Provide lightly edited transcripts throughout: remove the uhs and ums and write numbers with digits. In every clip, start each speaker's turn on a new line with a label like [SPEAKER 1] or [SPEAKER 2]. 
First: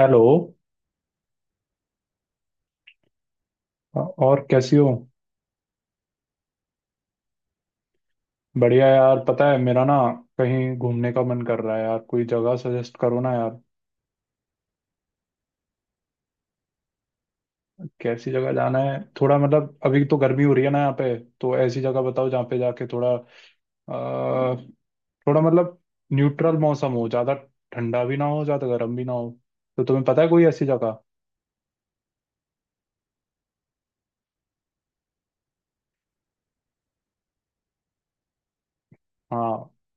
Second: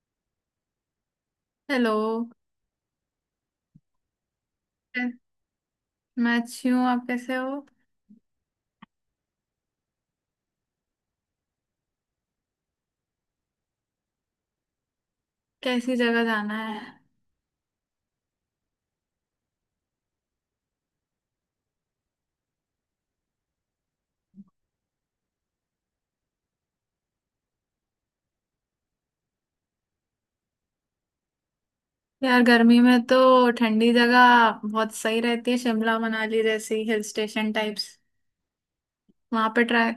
[SPEAKER 1] Hello.
[SPEAKER 2] Hello.
[SPEAKER 1] और कैसी हो?
[SPEAKER 2] मैं अच्छी हूँ, आप कैसे हो।
[SPEAKER 1] बढ़िया यार, पता है मेरा ना, कहीं घूमने का मन कर रहा है यार। कोई जगह सजेस्ट करो ना यार।
[SPEAKER 2] कैसी जगह जाना है।
[SPEAKER 1] कैसी जगह जाना है? थोड़ा, मतलब अभी तो गर्मी हो रही है ना यहाँ पे। तो ऐसी जगह बताओ जहाँ पे जाके थोड़ा, आ, थोड़ा, मतलब न्यूट्रल मौसम हो ज़्यादा। ठंडा भी ना हो, ज़्यादा गर्म भी ना हो। तो तुम्हें पता है कोई ऐसी जगह?
[SPEAKER 2] यार गर्मी में तो ठंडी जगह बहुत सही रहती है, शिमला मनाली जैसी हिल स्टेशन टाइप्स। वहां पे
[SPEAKER 1] हाँ।
[SPEAKER 2] ट्राई।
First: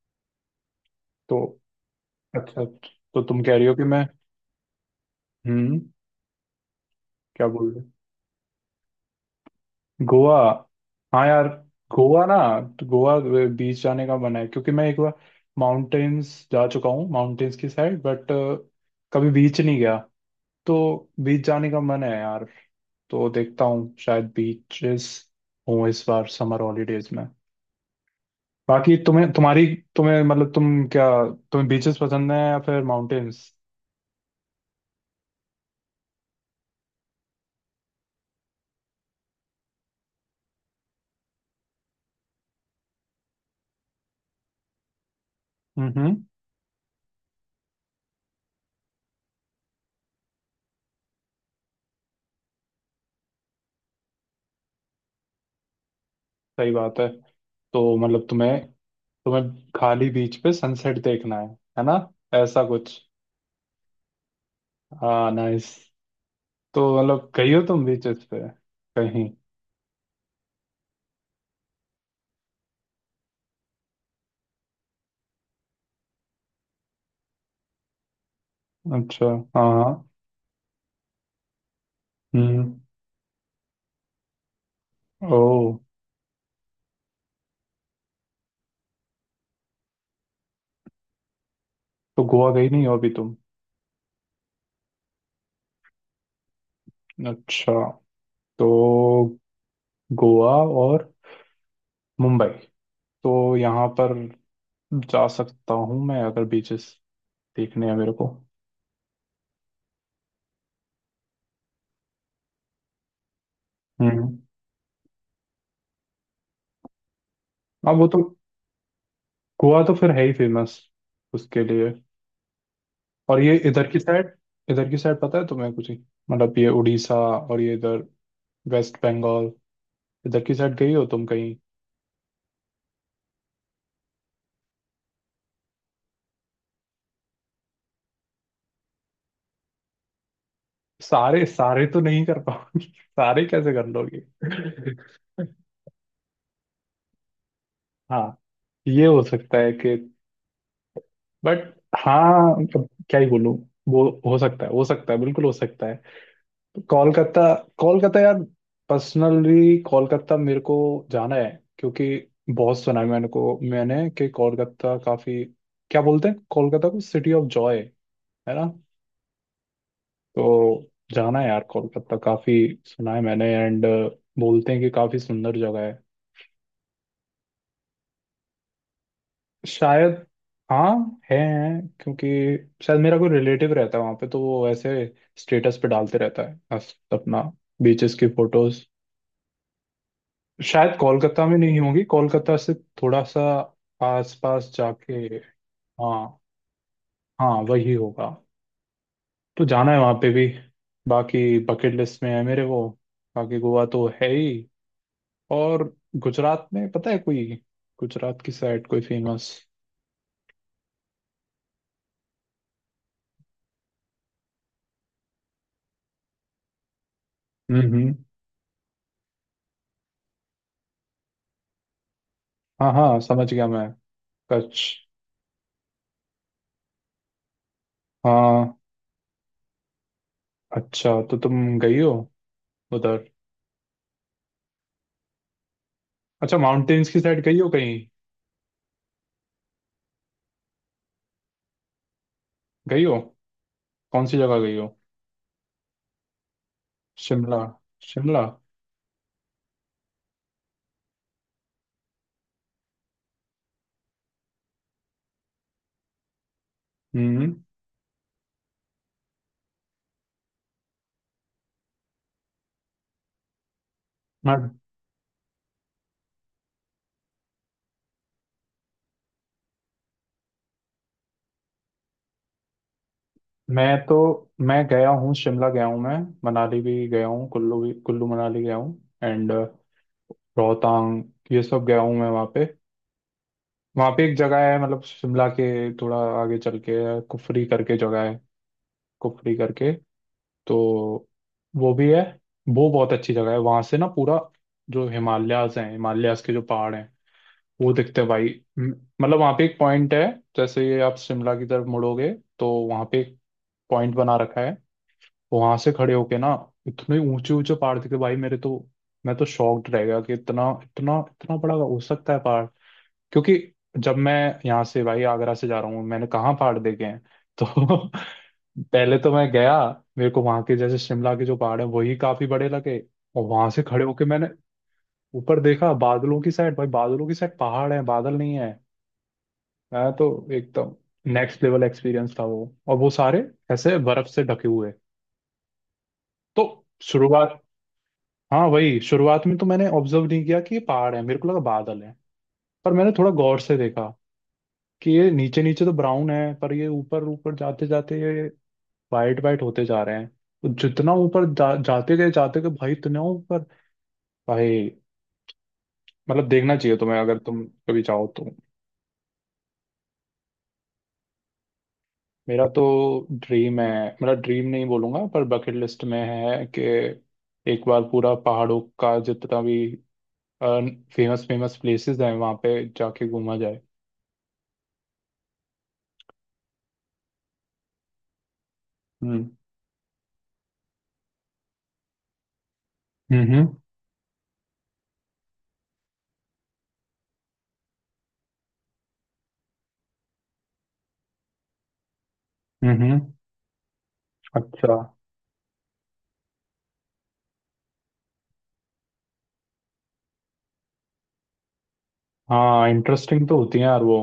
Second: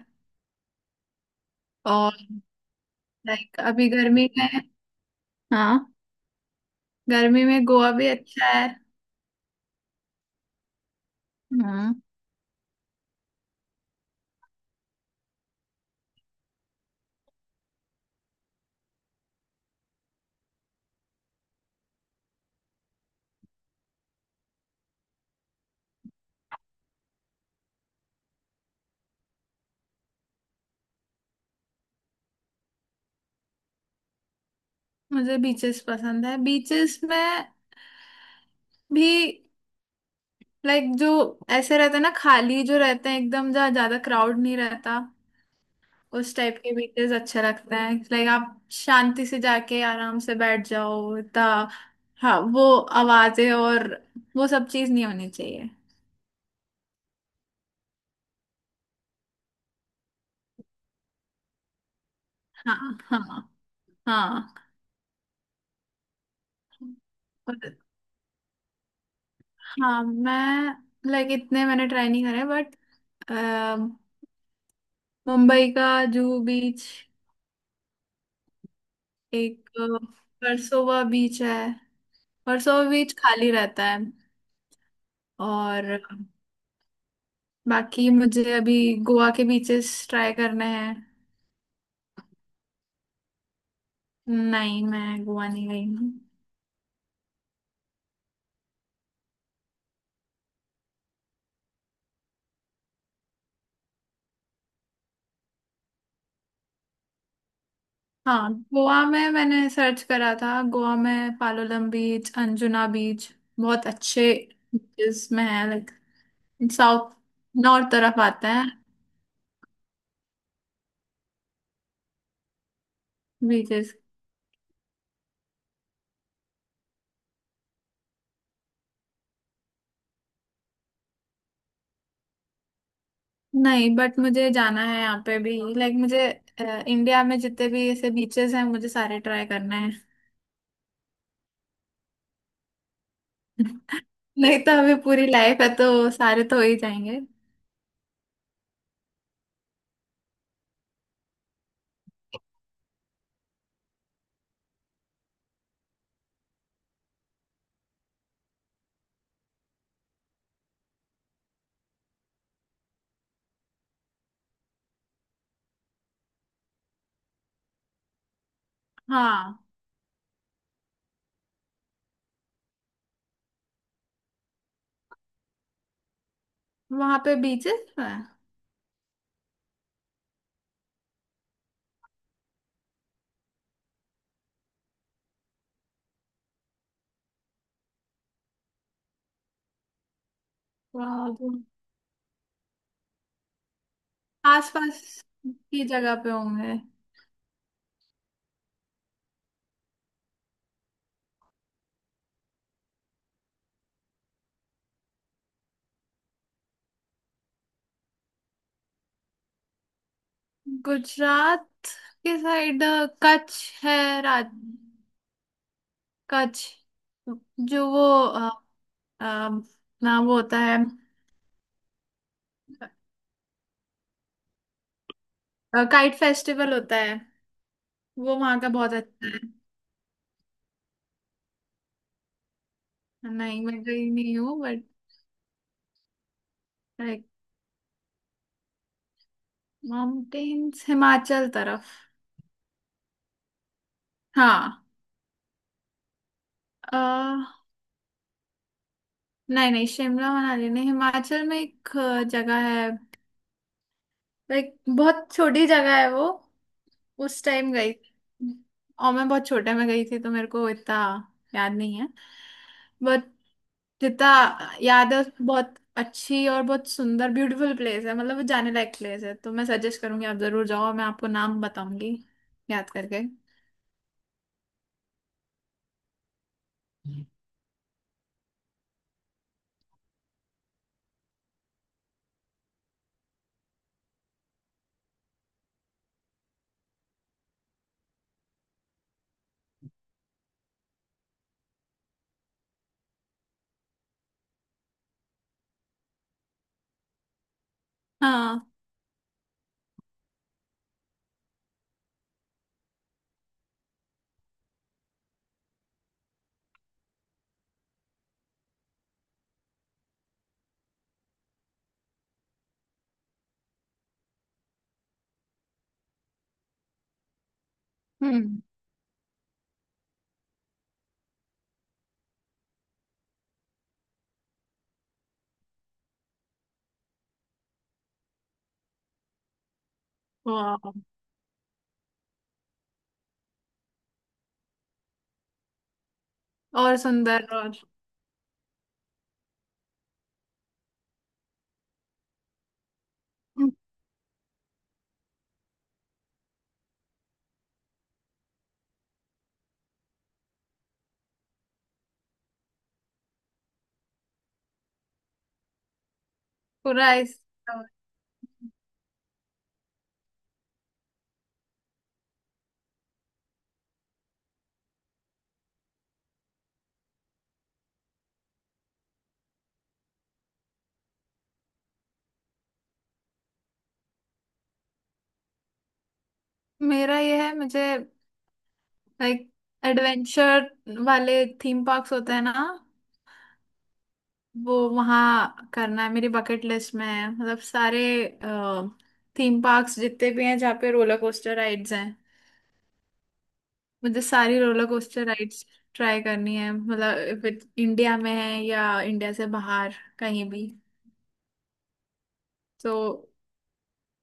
[SPEAKER 1] तो
[SPEAKER 2] और
[SPEAKER 1] अच्छा, तो तुम कह
[SPEAKER 2] लाइक
[SPEAKER 1] रही हो कि
[SPEAKER 2] अभी
[SPEAKER 1] मैं।
[SPEAKER 2] गर्मी में।
[SPEAKER 1] हम्म।
[SPEAKER 2] हाँ, गर्मी
[SPEAKER 1] क्या
[SPEAKER 2] में
[SPEAKER 1] बोल रहे हो?
[SPEAKER 2] गोवा भी अच्छा है।
[SPEAKER 1] गोवा? हाँ यार।
[SPEAKER 2] हम्म।
[SPEAKER 1] गोवा ना, तो गोवा। बीच जाने का मन है, क्योंकि मैं एक बार माउंटेन्स जा चुका हूँ, माउंटेन्स की साइड, बट कभी बीच नहीं गया। तो बीच जाने का मन है यार। तो देखता हूँ शायद बीचेस हूँ इस बार समर हॉलीडेज में। बाकी तुम्हें तुम्हारी, तुम्हें मतलब तुम क्या, तुम्हें बीचेस पसंद है या फिर माउंटेन्स?
[SPEAKER 2] मुझे बीचेस पसंद है। बीचेस में भी लाइक जो ऐसे रहते हैं ना, खाली जो रहते हैं एकदम, जहाँ ज्यादा क्राउड नहीं रहता।
[SPEAKER 1] हम्म।
[SPEAKER 2] उस टाइप के बीचेस अच्छे लगते हैं, लाइक आप शांति से जाके आराम से बैठ जाओ ता। हाँ, वो आवाजें और वो सब चीज नहीं होनी चाहिए।
[SPEAKER 1] सही बात है। तो मतलब तुम्हें, तुम्हें खाली बीच पे सनसेट देखना है ना, ऐसा कुछ।
[SPEAKER 2] हाँ, हाँ, हाँ।
[SPEAKER 1] हाँ, नाइस। तो मतलब गई हो
[SPEAKER 2] और-
[SPEAKER 1] तुम बीचेस पे कहीं?
[SPEAKER 2] हाँ, मैं लाइक इतने मैंने ट्राई नहीं करे, बट मुंबई का जुहू बीच,
[SPEAKER 1] अच्छा। हाँ
[SPEAKER 2] एक
[SPEAKER 1] हाँ।
[SPEAKER 2] वर्सोवा बीच है।
[SPEAKER 1] हम्म।
[SPEAKER 2] वर्सोवा बीच खाली रहता है।
[SPEAKER 1] ओ।
[SPEAKER 2] और बाकी मुझे अभी गोवा के बीचेस ट्राई करने हैं।
[SPEAKER 1] तो गोवा गई नहीं हो अभी तुम?
[SPEAKER 2] नहीं, मैं गोवा नहीं गई हूँ।
[SPEAKER 1] अच्छा। तो गोवा और मुंबई, तो यहाँ पर जा सकता हूँ मैं अगर बीचेस देखने हैं मेरे को।
[SPEAKER 2] हाँ, गोवा में मैंने सर्च करा था, गोवा में पालोलम बीच, अंजुना बीच बहुत अच्छे
[SPEAKER 1] हम्म।
[SPEAKER 2] बीचेस में है। लाइक साउथ नॉर्थ
[SPEAKER 1] अब वो
[SPEAKER 2] तरफ
[SPEAKER 1] तो,
[SPEAKER 2] आते हैं
[SPEAKER 1] गोवा तो फिर है ही फेमस उसके लिए। और ये इधर
[SPEAKER 2] बीचेस।
[SPEAKER 1] की साइड, इधर की साइड पता है तुम्हें कुछ ही? मतलब ये उड़ीसा और ये इधर, वेस्ट बंगाल, इधर की साइड गई हो तुम कहीं?
[SPEAKER 2] नहीं, बट मुझे जाना है यहाँ पे भी। लाइक मुझे इंडिया में जितने भी ऐसे बीचेस हैं, मुझे सारे ट्राई करना है।
[SPEAKER 1] सारे सारे तो नहीं कर पाओगे सारे कैसे कर लोगे?
[SPEAKER 2] नहीं तो अभी पूरी लाइफ है तो सारे तो हो ही जाएंगे।
[SPEAKER 1] हाँ, ये हो सकता है कि, बट हाँ, अब क्या ही बोलूं। वो हो सकता है, हो सकता है, बिल्कुल हो सकता है। कोलकाता, कोलकाता यार। पर्सनली कोलकाता मेरे को जाना है। क्योंकि बहुत सुना है मैंने कि कोलकाता काफी, क्या बोलते हैं, कोलकाता को सिटी ऑफ जॉय, है ना।
[SPEAKER 2] हाँ,
[SPEAKER 1] तो जाना है यार कोलकाता। काफी सुना है मैंने, एंड बोलते हैं कि काफी सुंदर जगह है।
[SPEAKER 2] वहाँ पे बीचेस है
[SPEAKER 1] शायद। हाँ है, हैं, क्योंकि शायद मेरा कोई रिलेटिव रहता है वहाँ पे, तो वो ऐसे स्टेटस पे डालते रहता है अपना, बीचेस की फोटोज। शायद कोलकाता में नहीं होंगी, कोलकाता से थोड़ा सा
[SPEAKER 2] आस
[SPEAKER 1] आसपास
[SPEAKER 2] पास
[SPEAKER 1] जाके।
[SPEAKER 2] की जगह पे
[SPEAKER 1] हाँ,
[SPEAKER 2] होंगे।
[SPEAKER 1] हाँ वही होगा। तो जाना है वहाँ पे भी। बाकी बकेट लिस्ट में है मेरे वो। बाकी गोवा तो है ही, और गुजरात में पता है कोई, गुजरात की साइड कोई फेमस?
[SPEAKER 2] गुजरात के साइड कच्छ है, राज कच्छ, जो वो
[SPEAKER 1] हम्म।
[SPEAKER 2] अ, ना वो होता है,
[SPEAKER 1] हाँ हाँ, समझ गया मैं। कच्छ।
[SPEAKER 2] काइट फेस्टिवल होता है, वो वहाँ का
[SPEAKER 1] हाँ।
[SPEAKER 2] बहुत अच्छा है।
[SPEAKER 1] अच्छा, तो तुम गई हो उधर?
[SPEAKER 2] नहीं, मैं गई नहीं हूँ, बट
[SPEAKER 1] अच्छा, माउंटेन्स की
[SPEAKER 2] लाइक
[SPEAKER 1] साइड गई हो कहीं?
[SPEAKER 2] माउंटेन्स हिमाचल तरफ।
[SPEAKER 1] गई हो? कौन सी जगह गई
[SPEAKER 2] हाँ।
[SPEAKER 1] हो?
[SPEAKER 2] अ,
[SPEAKER 1] शिमला? शिमला?
[SPEAKER 2] नहीं नहीं, शिमला मनाली नहीं, हिमाचल में एक जगह है, लाइक बहुत छोटी जगह है वो। उस
[SPEAKER 1] हम्म।
[SPEAKER 2] टाइम गई थी। और मैं बहुत छोटे में गई थी तो मेरे को इतना याद नहीं है, बट जितना
[SPEAKER 1] मैं
[SPEAKER 2] याद है बहुत अच्छी और बहुत सुंदर ब्यूटीफुल प्लेस है। मतलब वो जाने लायक प्लेस है, तो मैं सजेस्ट करूंगी, आप जरूर जाओ, और मैं आपको नाम बताऊंगी याद करके।
[SPEAKER 1] मैं तो, मैं गया हूँ, शिमला गया हूँ मैं। मनाली भी गया हूँ, कुल्लू भी, कुल्लू मनाली गया हूँ, एंड रोहतांग, ये सब गया हूँ मैं वहाँ पे। वहाँ पे एक जगह है, मतलब शिमला के थोड़ा आगे चल के है, कुफरी करके जगह है, कुफरी करके, तो वो भी है। वो बहुत अच्छी जगह है, वहां से ना पूरा जो हिमालयाज हैं, हिमालयाज के जो पहाड़ हैं वो दिखते हैं भाई।
[SPEAKER 2] हाँ।
[SPEAKER 1] म- मतलब वहां पे एक पॉइंट है, जैसे ये आप शिमला की तरफ मुड़ोगे तो वहां पे एक पॉइंट बना रखा है। वहां से खड़े होके ना इतने ऊंचे ऊंचे पहाड़ दिखे भाई मेरे तो। मैं तो शॉक्ड रह गया कि इतना इतना इतना बड़ा हो सकता है पहाड़। क्योंकि जब मैं यहाँ से, भाई आगरा से जा रहा हूँ, मैंने कहाँ पहाड़ देखे हैं। तो
[SPEAKER 2] हम्म।
[SPEAKER 1] पहले तो मैं गया, मेरे को वहां के, जैसे शिमला के जो पहाड़ है, वही काफी बड़े लगे। और वहां से खड़े होके मैंने ऊपर देखा बादलों की साइड, भाई बादलों की साइड पहाड़ है, बादल नहीं है। मैं तो
[SPEAKER 2] वाह।
[SPEAKER 1] एकदम नेक्स्ट लेवल एक्सपीरियंस था वो। और वो सारे ऐसे बर्फ से ढके हुए। तो
[SPEAKER 2] और सुंदर
[SPEAKER 1] शुरुआत,
[SPEAKER 2] और
[SPEAKER 1] हाँ वही, शुरुआत में तो मैंने ऑब्जर्व नहीं किया कि ये पहाड़ है, मेरे को लगा बादल है। पर मैंने थोड़ा गौर से देखा कि ये नीचे नीचे तो ब्राउन है, पर ये ऊपर ऊपर जाते जाते ये वाइट वाइट होते जा रहे हैं। तो जितना ऊपर जाते गए भाई इतना ऊपर। भाई मतलब देखना चाहिए
[SPEAKER 2] पूरा
[SPEAKER 1] तुम्हें, अगर
[SPEAKER 2] इस।
[SPEAKER 1] तुम कभी चाहो तो। मेरा तो ड्रीम है, मेरा ड्रीम नहीं बोलूंगा, पर बकेट लिस्ट में है कि एक बार पूरा पहाड़ों का जितना भी फेमस फेमस प्लेसेस हैं वहाँ पे जाके घूमा जाए।
[SPEAKER 2] मेरा ये है, मुझे
[SPEAKER 1] हम्म
[SPEAKER 2] लाइक एडवेंचर वाले थीम पार्क्स होते हैं ना,
[SPEAKER 1] हम्म।
[SPEAKER 2] वो वहाँ करना है। मेरी बकेट लिस्ट में है, मतलब सारे थीम पार्क्स जितने भी हैं, जहाँ पे रोलर कोस्टर राइड्स हैं,
[SPEAKER 1] हम्म हम्म,
[SPEAKER 2] मुझे सारी रोलर
[SPEAKER 1] अच्छा।
[SPEAKER 2] कोस्टर राइड्स ट्राई करनी है। मतलब इफ इंडिया में है या इंडिया से बाहर कहीं भी।
[SPEAKER 1] हाँ
[SPEAKER 2] तो
[SPEAKER 1] इंटरेस्टिंग तो होती है यार वो।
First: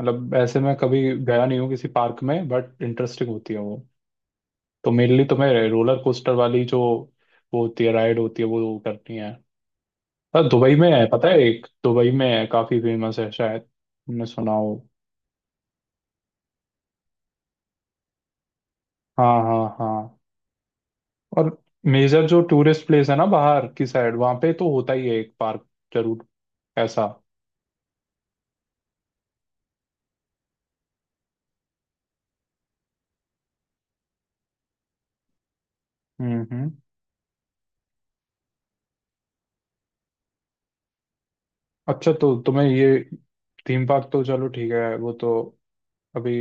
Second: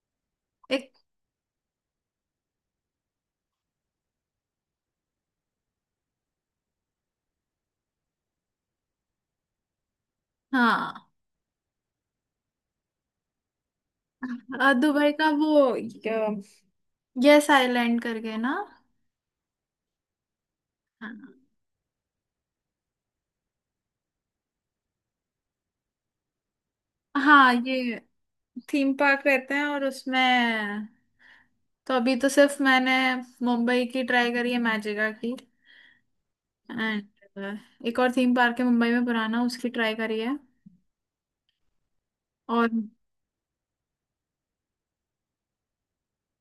[SPEAKER 1] मतलब ऐसे मैं
[SPEAKER 2] एक,
[SPEAKER 1] कभी गया नहीं हूँ किसी पार्क में, बट इंटरेस्टिंग होती है वो। तो मेनली तो मैं रोलर कोस्टर वाली जो वो होती है, राइड होती है, वो करनी है। हाँ, दुबई में
[SPEAKER 2] हाँ,
[SPEAKER 1] है, पता है एक, दुबई में है काफी फेमस है, शायद तुमने सुना हो।
[SPEAKER 2] दुबई का वो यस आइलैंड करके ना।
[SPEAKER 1] हाँ हाँ हाँ।
[SPEAKER 2] हाँ,
[SPEAKER 1] और मेजर जो टूरिस्ट प्लेस है ना, बाहर की साइड, वहाँ पे तो होता ही है एक पार्क जरूर, ऐसा।
[SPEAKER 2] हाँ, ये थीम पार्क रहते हैं और उसमें तो अभी तो सिर्फ मैंने मुंबई की ट्राई करी है, मैजिका की।
[SPEAKER 1] हम्म।
[SPEAKER 2] एंड एक और थीम पार्क है मुंबई में पुराना, उसकी ट्राई करी है।
[SPEAKER 1] अच्छा, तो तुम्हें
[SPEAKER 2] और
[SPEAKER 1] ये थीम पार्क, तो चलो ठीक है, वो तो अभी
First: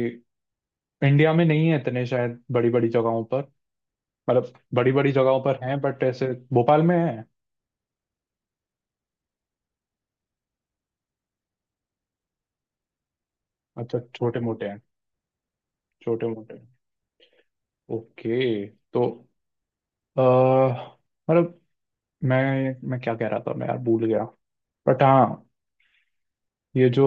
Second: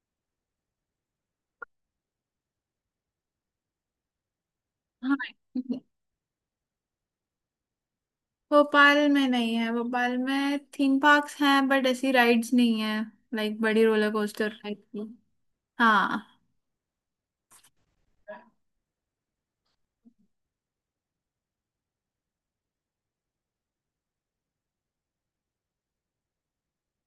[SPEAKER 1] इंडिया में नहीं है इतने, शायद बड़ी बड़ी जगहों पर, मतलब बड़ी बड़ी
[SPEAKER 2] हाँ
[SPEAKER 1] जगहों पर हैं बट ऐसे। भोपाल में है?
[SPEAKER 2] भोपाल में नहीं है, भोपाल में थीम पार्क्स हैं बट ऐसी राइड्स नहीं है, लाइक बड़ी
[SPEAKER 1] अच्छा,
[SPEAKER 2] रोलर
[SPEAKER 1] छोटे
[SPEAKER 2] कोस्टर
[SPEAKER 1] मोटे हैं।
[SPEAKER 2] टाइप की।
[SPEAKER 1] छोटे
[SPEAKER 2] हाँ।
[SPEAKER 1] मोटे हैं। ओके। तो अ, मतलब मैं क्या कह रहा था मैं, यार भूल गया, बट हाँ, ये जो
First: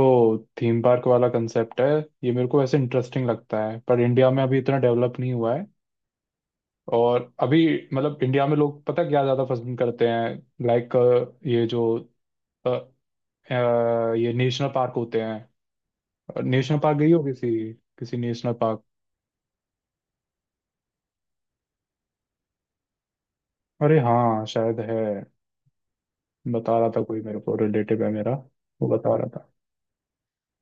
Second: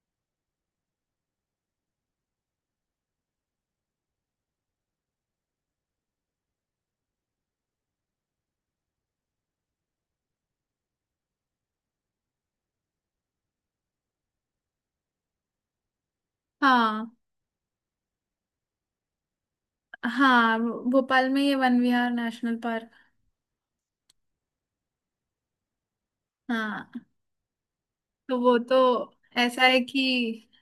[SPEAKER 1] थीम पार्क वाला कंसेप्ट है, ये मेरे को वैसे इंटरेस्टिंग लगता है, पर इंडिया में अभी इतना डेवलप नहीं हुआ है। और अभी मतलब इंडिया में लोग पता क्या ज़्यादा पसंद करते हैं, लाइक ये जो अ, ये नेशनल पार्क होते हैं। नेशनल पार्क
[SPEAKER 2] हाँ,
[SPEAKER 1] गई हो किसी, किसी नेशनल पार्क?
[SPEAKER 2] हाँ, भोपाल में ये वन विहार नेशनल पार्क।
[SPEAKER 1] अरे हाँ शायद है, बता रहा
[SPEAKER 2] हाँ,
[SPEAKER 1] था कोई, मेरे को रिलेटिव है मेरा,
[SPEAKER 2] तो वो तो
[SPEAKER 1] वो बता रहा था।
[SPEAKER 2] ऐसा है कि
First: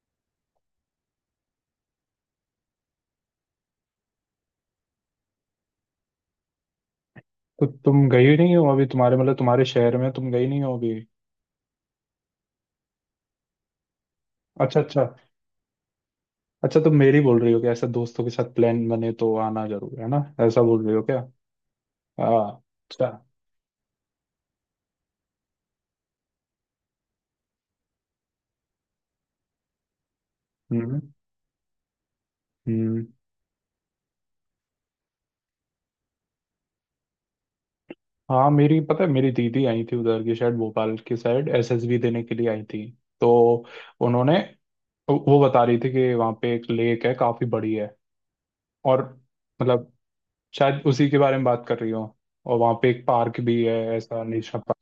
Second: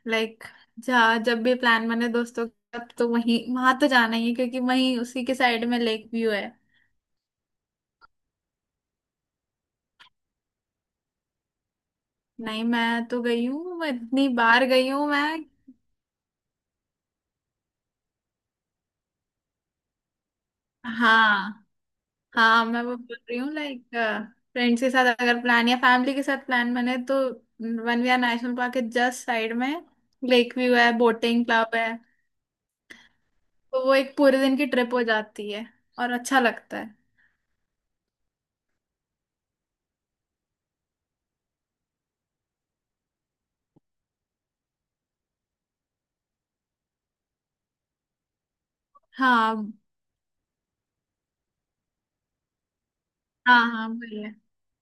[SPEAKER 2] लाइक जहाँ जब भी प्लान बने दोस्तों का, तब तो वहीं, वहां तो जाना ही है, क्योंकि वहीं उसी के साइड में लेक व्यू है।
[SPEAKER 1] तो तुम गई नहीं हो अभी तुम्हारे, मतलब तुम्हारे शहर में तुम गई नहीं हो अभी?
[SPEAKER 2] नहीं, मैं तो गई हूँ, मैं इतनी बार
[SPEAKER 1] अच्छा
[SPEAKER 2] गई
[SPEAKER 1] अच्छा।
[SPEAKER 2] हूँ मैं।
[SPEAKER 1] अच्छा, तुम मेरी बोल रही हो कि ऐसा दोस्तों के साथ प्लान बने तो आना जरूर है ना, ऐसा बोल रही हो क्या?
[SPEAKER 2] हाँ।
[SPEAKER 1] हाँ,
[SPEAKER 2] हाँ, मैं वो
[SPEAKER 1] अच्छा।
[SPEAKER 2] बोल रही हूँ, लाइक फ्रेंड्स के साथ अगर प्लान या फैमिली के साथ प्लान बने तो वनविहार नेशनल पार्क के जस्ट साइड में लेक व्यू है,
[SPEAKER 1] हम्म
[SPEAKER 2] बोटिंग क्लब है।
[SPEAKER 1] हम्म।
[SPEAKER 2] तो वो एक पूरे दिन की ट्रिप हो जाती है और अच्छा लगता है।
[SPEAKER 1] हाँ मेरी, पता है मेरी दीदी आई थी उधर की, शायद भोपाल की साइड एसएसबी देने के लिए आई थी। तो उन्होंने, वो बता रही थी कि वहाँ पे एक लेक है काफी बड़ी है, और
[SPEAKER 2] हाँ,
[SPEAKER 1] मतलब शायद उसी के बारे में बात कर रही हूँ, और वहाँ पे एक पार्क
[SPEAKER 2] हाँ,
[SPEAKER 1] भी है
[SPEAKER 2] हाँ वही
[SPEAKER 1] ऐसा,
[SPEAKER 2] है
[SPEAKER 1] नेशनल पार्क।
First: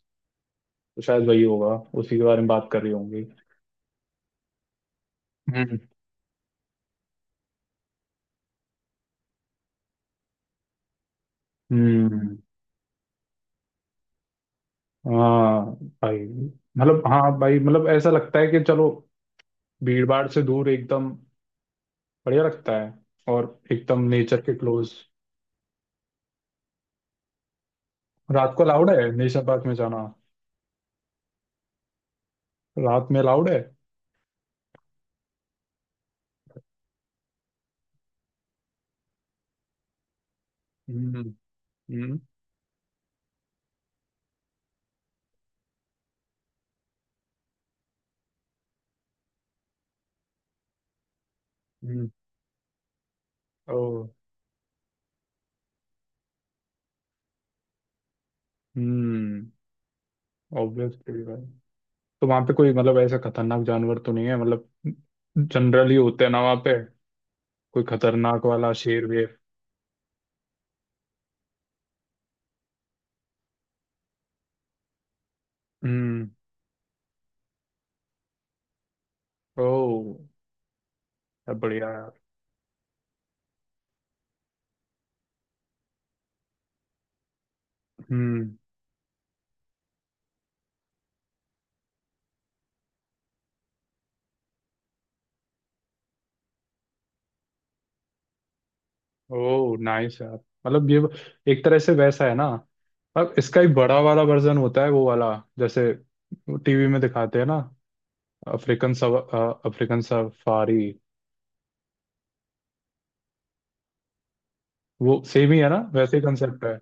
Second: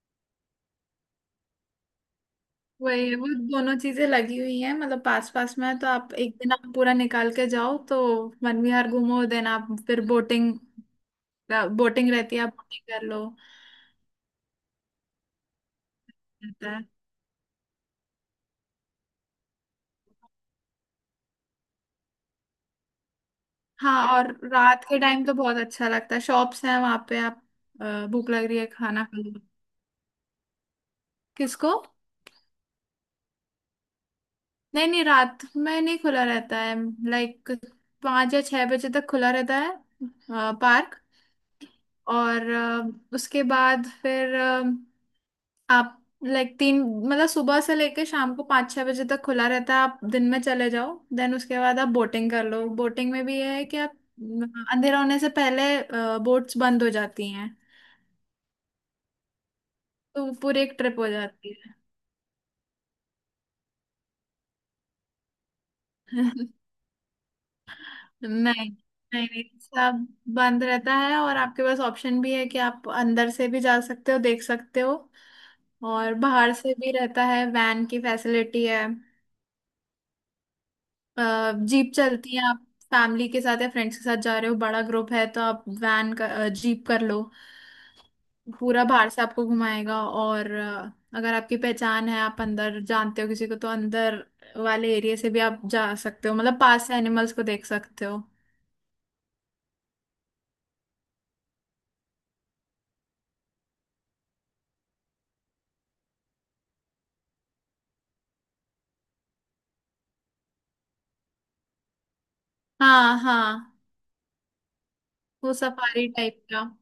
[SPEAKER 1] तो शायद वही होगा, उसी के बारे में बात कर रही
[SPEAKER 2] वही है,
[SPEAKER 1] होंगी।
[SPEAKER 2] वो दोनों चीजें लगी हुई हैं, मतलब पास पास में है।
[SPEAKER 1] हम्म
[SPEAKER 2] तो आप एक दिन आप पूरा निकाल के जाओ तो वनविहार घूमो, देन आप फिर बोटिंग, बोटिंग
[SPEAKER 1] हम्म।
[SPEAKER 2] रहती है, आप बोटिंग कर लो,
[SPEAKER 1] हाँ भाई,
[SPEAKER 2] रहता है।
[SPEAKER 1] मतलब हाँ भाई, मतलब ऐसा लगता है कि चलो भीड़ भाड़ से दूर, एकदम बढ़िया लगता है। और एकदम
[SPEAKER 2] हाँ, और
[SPEAKER 1] नेचर के
[SPEAKER 2] रात
[SPEAKER 1] क्लोज।
[SPEAKER 2] के टाइम तो बहुत अच्छा लगता है, शॉप्स हैं वहां पे, आप भूख लग
[SPEAKER 1] रात
[SPEAKER 2] रही
[SPEAKER 1] को
[SPEAKER 2] है
[SPEAKER 1] अलाउड
[SPEAKER 2] खाना
[SPEAKER 1] है
[SPEAKER 2] खा लो।
[SPEAKER 1] नेशनल पार्क में जाना?
[SPEAKER 2] किसको।
[SPEAKER 1] रात में अलाउड है?
[SPEAKER 2] नहीं नहीं, रात में नहीं खुला रहता है। लाइक 5 या 6 बजे तक खुला रहता है पार्क।
[SPEAKER 1] हम्म हम्म।
[SPEAKER 2] और उसके बाद फिर आप लाइक तीन, मतलब सुबह से लेके शाम को 5 6 बजे तक खुला रहता है, आप दिन में चले जाओ, देन उसके बाद आप
[SPEAKER 1] हम्म।
[SPEAKER 2] बोटिंग कर लो। बोटिंग में भी ये है कि
[SPEAKER 1] ओ।
[SPEAKER 2] आप, अम, अंधेरा होने से पहले बोट्स बंद हो जाती हैं,
[SPEAKER 1] हम्म।
[SPEAKER 2] तो पूरी एक ट्रिप हो
[SPEAKER 1] ऑब्वियसली भाई।
[SPEAKER 2] जाती है।
[SPEAKER 1] तो वहां पे कोई मतलब ऐसा खतरनाक जानवर तो नहीं है मतलब, जनरली होते हैं ना वहां पे, कोई
[SPEAKER 2] नहीं
[SPEAKER 1] खतरनाक वाला शेर
[SPEAKER 2] नहीं,
[SPEAKER 1] वेर?
[SPEAKER 2] नहीं, सब बंद रहता है, और आपके पास ऑप्शन भी है कि आप अंदर से भी जा सकते हो, देख सकते हो, और
[SPEAKER 1] हम्म।
[SPEAKER 2] बाहर से भी रहता है, वैन की फैसिलिटी है,
[SPEAKER 1] ओ। सब बढ़िया
[SPEAKER 2] जीप
[SPEAKER 1] यार।
[SPEAKER 2] चलती है। आप फैमिली के साथ या फ्रेंड्स के साथ जा रहे हो, बड़ा ग्रुप है तो आप वैन का, जीप कर लो,
[SPEAKER 1] हम्म।
[SPEAKER 2] पूरा बाहर से आपको घुमाएगा। और अगर आपकी पहचान है, आप अंदर जानते हो किसी को, तो अंदर वाले एरिया से भी आप जा सकते हो, मतलब पास से एनिमल्स को देख सकते हो।
[SPEAKER 1] ओ नाइस यार। मतलब ये एक तरह से वैसा है ना, अब इसका एक बड़ा वाला वर्जन होता है वो वाला, जैसे टीवी में दिखाते हैं ना, अफ्रीकन सव, अफ्रीकन सफारी,
[SPEAKER 2] हाँ, हाँ,
[SPEAKER 1] वो सेम
[SPEAKER 2] वो
[SPEAKER 1] ही है ना,
[SPEAKER 2] सफारी
[SPEAKER 1] वैसे ही
[SPEAKER 2] टाइप का।
[SPEAKER 1] कंसेप्ट है।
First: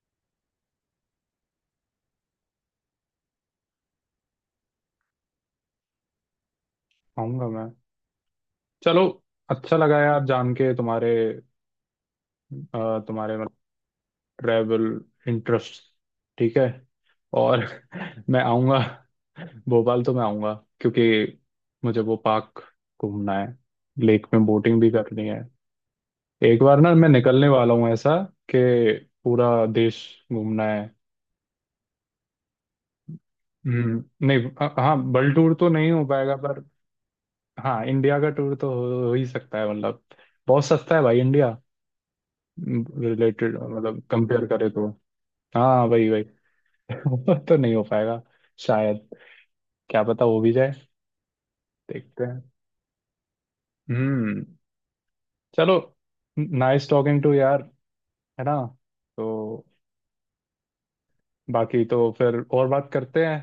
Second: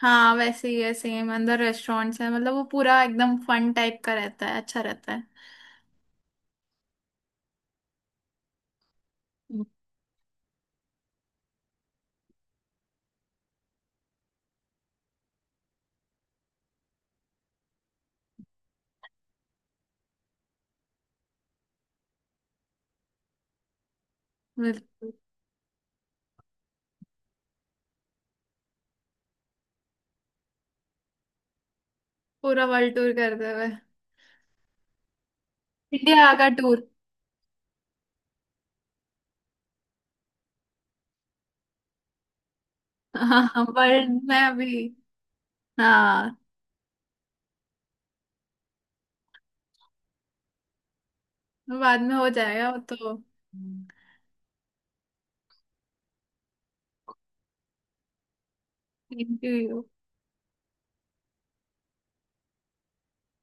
[SPEAKER 2] हाँ, वैसे ही है सेम, अंदर रेस्टोरेंट्स है, मतलब वो पूरा एकदम फन टाइप का रहता है, अच्छा रहता है।
[SPEAKER 1] आऊंगा मैं, चलो।
[SPEAKER 2] हम्म।
[SPEAKER 1] अच्छा लगा यार जान के तुम्हारे, तुम्हारे ट्रैवल इंटरेस्ट। ठीक है। और मैं आऊँगा, भोपाल तो मैं आऊँगा, क्योंकि मुझे वो पार्क घूमना है, लेक में बोटिंग भी
[SPEAKER 2] बिल्कुल,
[SPEAKER 1] करनी है। एक बार ना मैं निकलने वाला हूँ ऐसा कि पूरा देश घूमना है।
[SPEAKER 2] पूरा वर्ल्ड टूर करते हुए।
[SPEAKER 1] नहीं हाँ, वर्ल्ड टूर तो नहीं हो
[SPEAKER 2] इंडिया
[SPEAKER 1] पाएगा
[SPEAKER 2] का
[SPEAKER 1] पर,
[SPEAKER 2] टूर।
[SPEAKER 1] हाँ इंडिया का टूर तो हो ही सकता है, मतलब बहुत सस्ता है भाई इंडिया रिलेटेड,
[SPEAKER 2] हाँ
[SPEAKER 1] मतलब
[SPEAKER 2] वर्ल्ड में
[SPEAKER 1] कंपेयर करे
[SPEAKER 2] अभी।
[SPEAKER 1] तो। हाँ वही वही।
[SPEAKER 2] हाँ,
[SPEAKER 1] वो तो नहीं हो पाएगा शायद, क्या पता हो भी जाए।
[SPEAKER 2] बाद में
[SPEAKER 1] देखते
[SPEAKER 2] हो
[SPEAKER 1] हैं।
[SPEAKER 2] जाएगा वो तो। हम्म।
[SPEAKER 1] हम्म। चलो। नाइस टॉकिंग टू यार, है ना। तो
[SPEAKER 2] थैंक यू।
[SPEAKER 1] बाकी तो फिर और बात करते हैं,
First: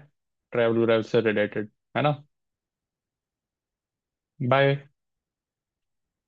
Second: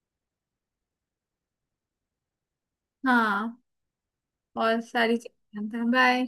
[SPEAKER 1] ट्रैवल वैवल से रिलेटेड, है ना।
[SPEAKER 2] हाँ और
[SPEAKER 1] बाय।
[SPEAKER 2] सारी चीजें। बाय।